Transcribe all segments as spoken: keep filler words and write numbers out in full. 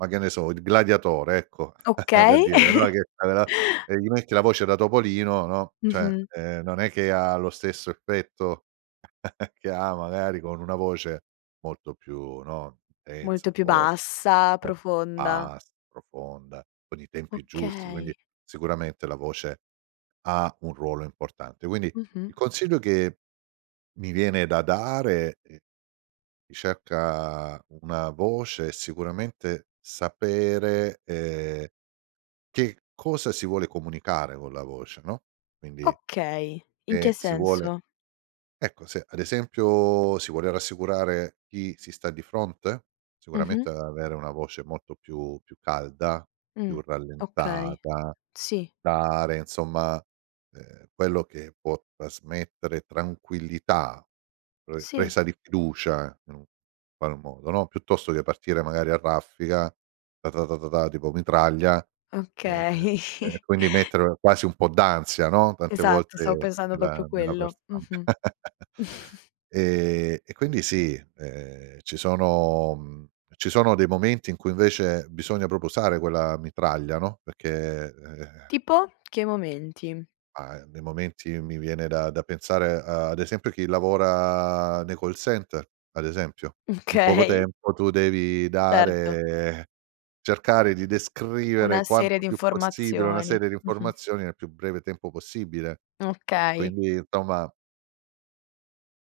Ma che ne so, Il Gladiatore, ecco, per Okay. dire, no, che aveva e gli metti la voce da topolino, no, cioè, Mh-mh. ehm non è che ha lo stesso effetto che ha magari con una voce molto più, no, Molto intensa, più forte, bassa, [unintelligible] profonda. as profonda, con i tempi giusti, quindi Okay. sicuramente la voce ha un ruolo importante. Quindi il Mh-mh. consiglio che mi viene da dare è cerca una voce e sicuramente sapere, ehm, che cosa si vuole comunicare con la voce, no, quindi, Okay, in che e si vuole senso? ecco, se ad esempio si vuole rassicurare chi si sta di fronte? Mh-mh. Sicuramente avere una voce molto più più calda, Mh. più Okay. rallentata, Sì. dare insomma, ehm, quello che può trasmettere tranquillità, pre Sì. presa di fiducia in un qual modo, no, piuttosto che partire magari a raffiga, ta ta ta ta ta tipo mitraglia. E ehm, Okay. e quindi mettere quasi un po' d'ansia, no, tante Esatto, stavo volte pensando proprio nella nella parte quello. [unintelligible] Mh-mh. E e quindi sì, ehm, ci sono, mhmm, ci sono dei momenti in cui invece bisogna proprio usare quella mitraglia, no, perché ehm. Tipo? Che momenti? Ah nei momenti mi viene da da pensare ad esempio chi lavora nei call center, ad esempio. In poco Okay. tempo tu devi Certo. dare cercare di descrivere Una serie quanto di più possibile una informazioni. serie di Mh-mh. informazioni nel più breve tempo possibile. E Okay. quindi insomma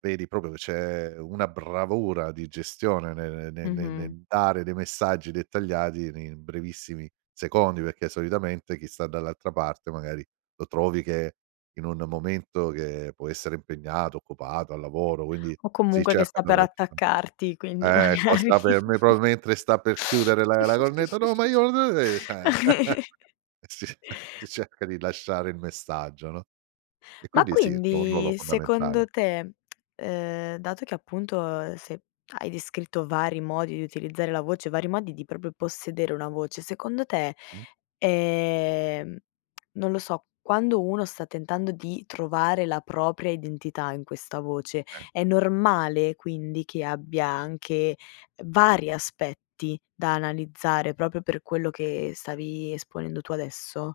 vedi proprio che c'è una bravura di gestione ne ne ne ne Mh-mh. nel dare dei messaggi dettagliati nei brevissimi secondi, perché solitamente chi sta dall'altra parte magari lo trovi che in un momento che può essere impegnato, occupato, al lavoro, quindi O si comunque che cerca sta per dall'altra attaccarti, quindi Eh magari costa per me, proprio mentre sta per chiudere la la cornetta: "no, ma io no" e cioè. Si ce si cerca di lasciare il messaggio, no? E Ma quindi sì, tono [unintelligible] quindi secondo fondamentale. te, ehm, dato che appunto, ehm, se hai descritto vari modi di utilizzare la voce, vari modi di proprio possedere una voce, secondo te, Mh-mh. ehm, non lo so, quando uno sta tentando di trovare la propria identità in questa voce, Sì. è normale quindi che abbia anche vari aspetti da analizzare proprio per quello che stavi esponendo tu adesso?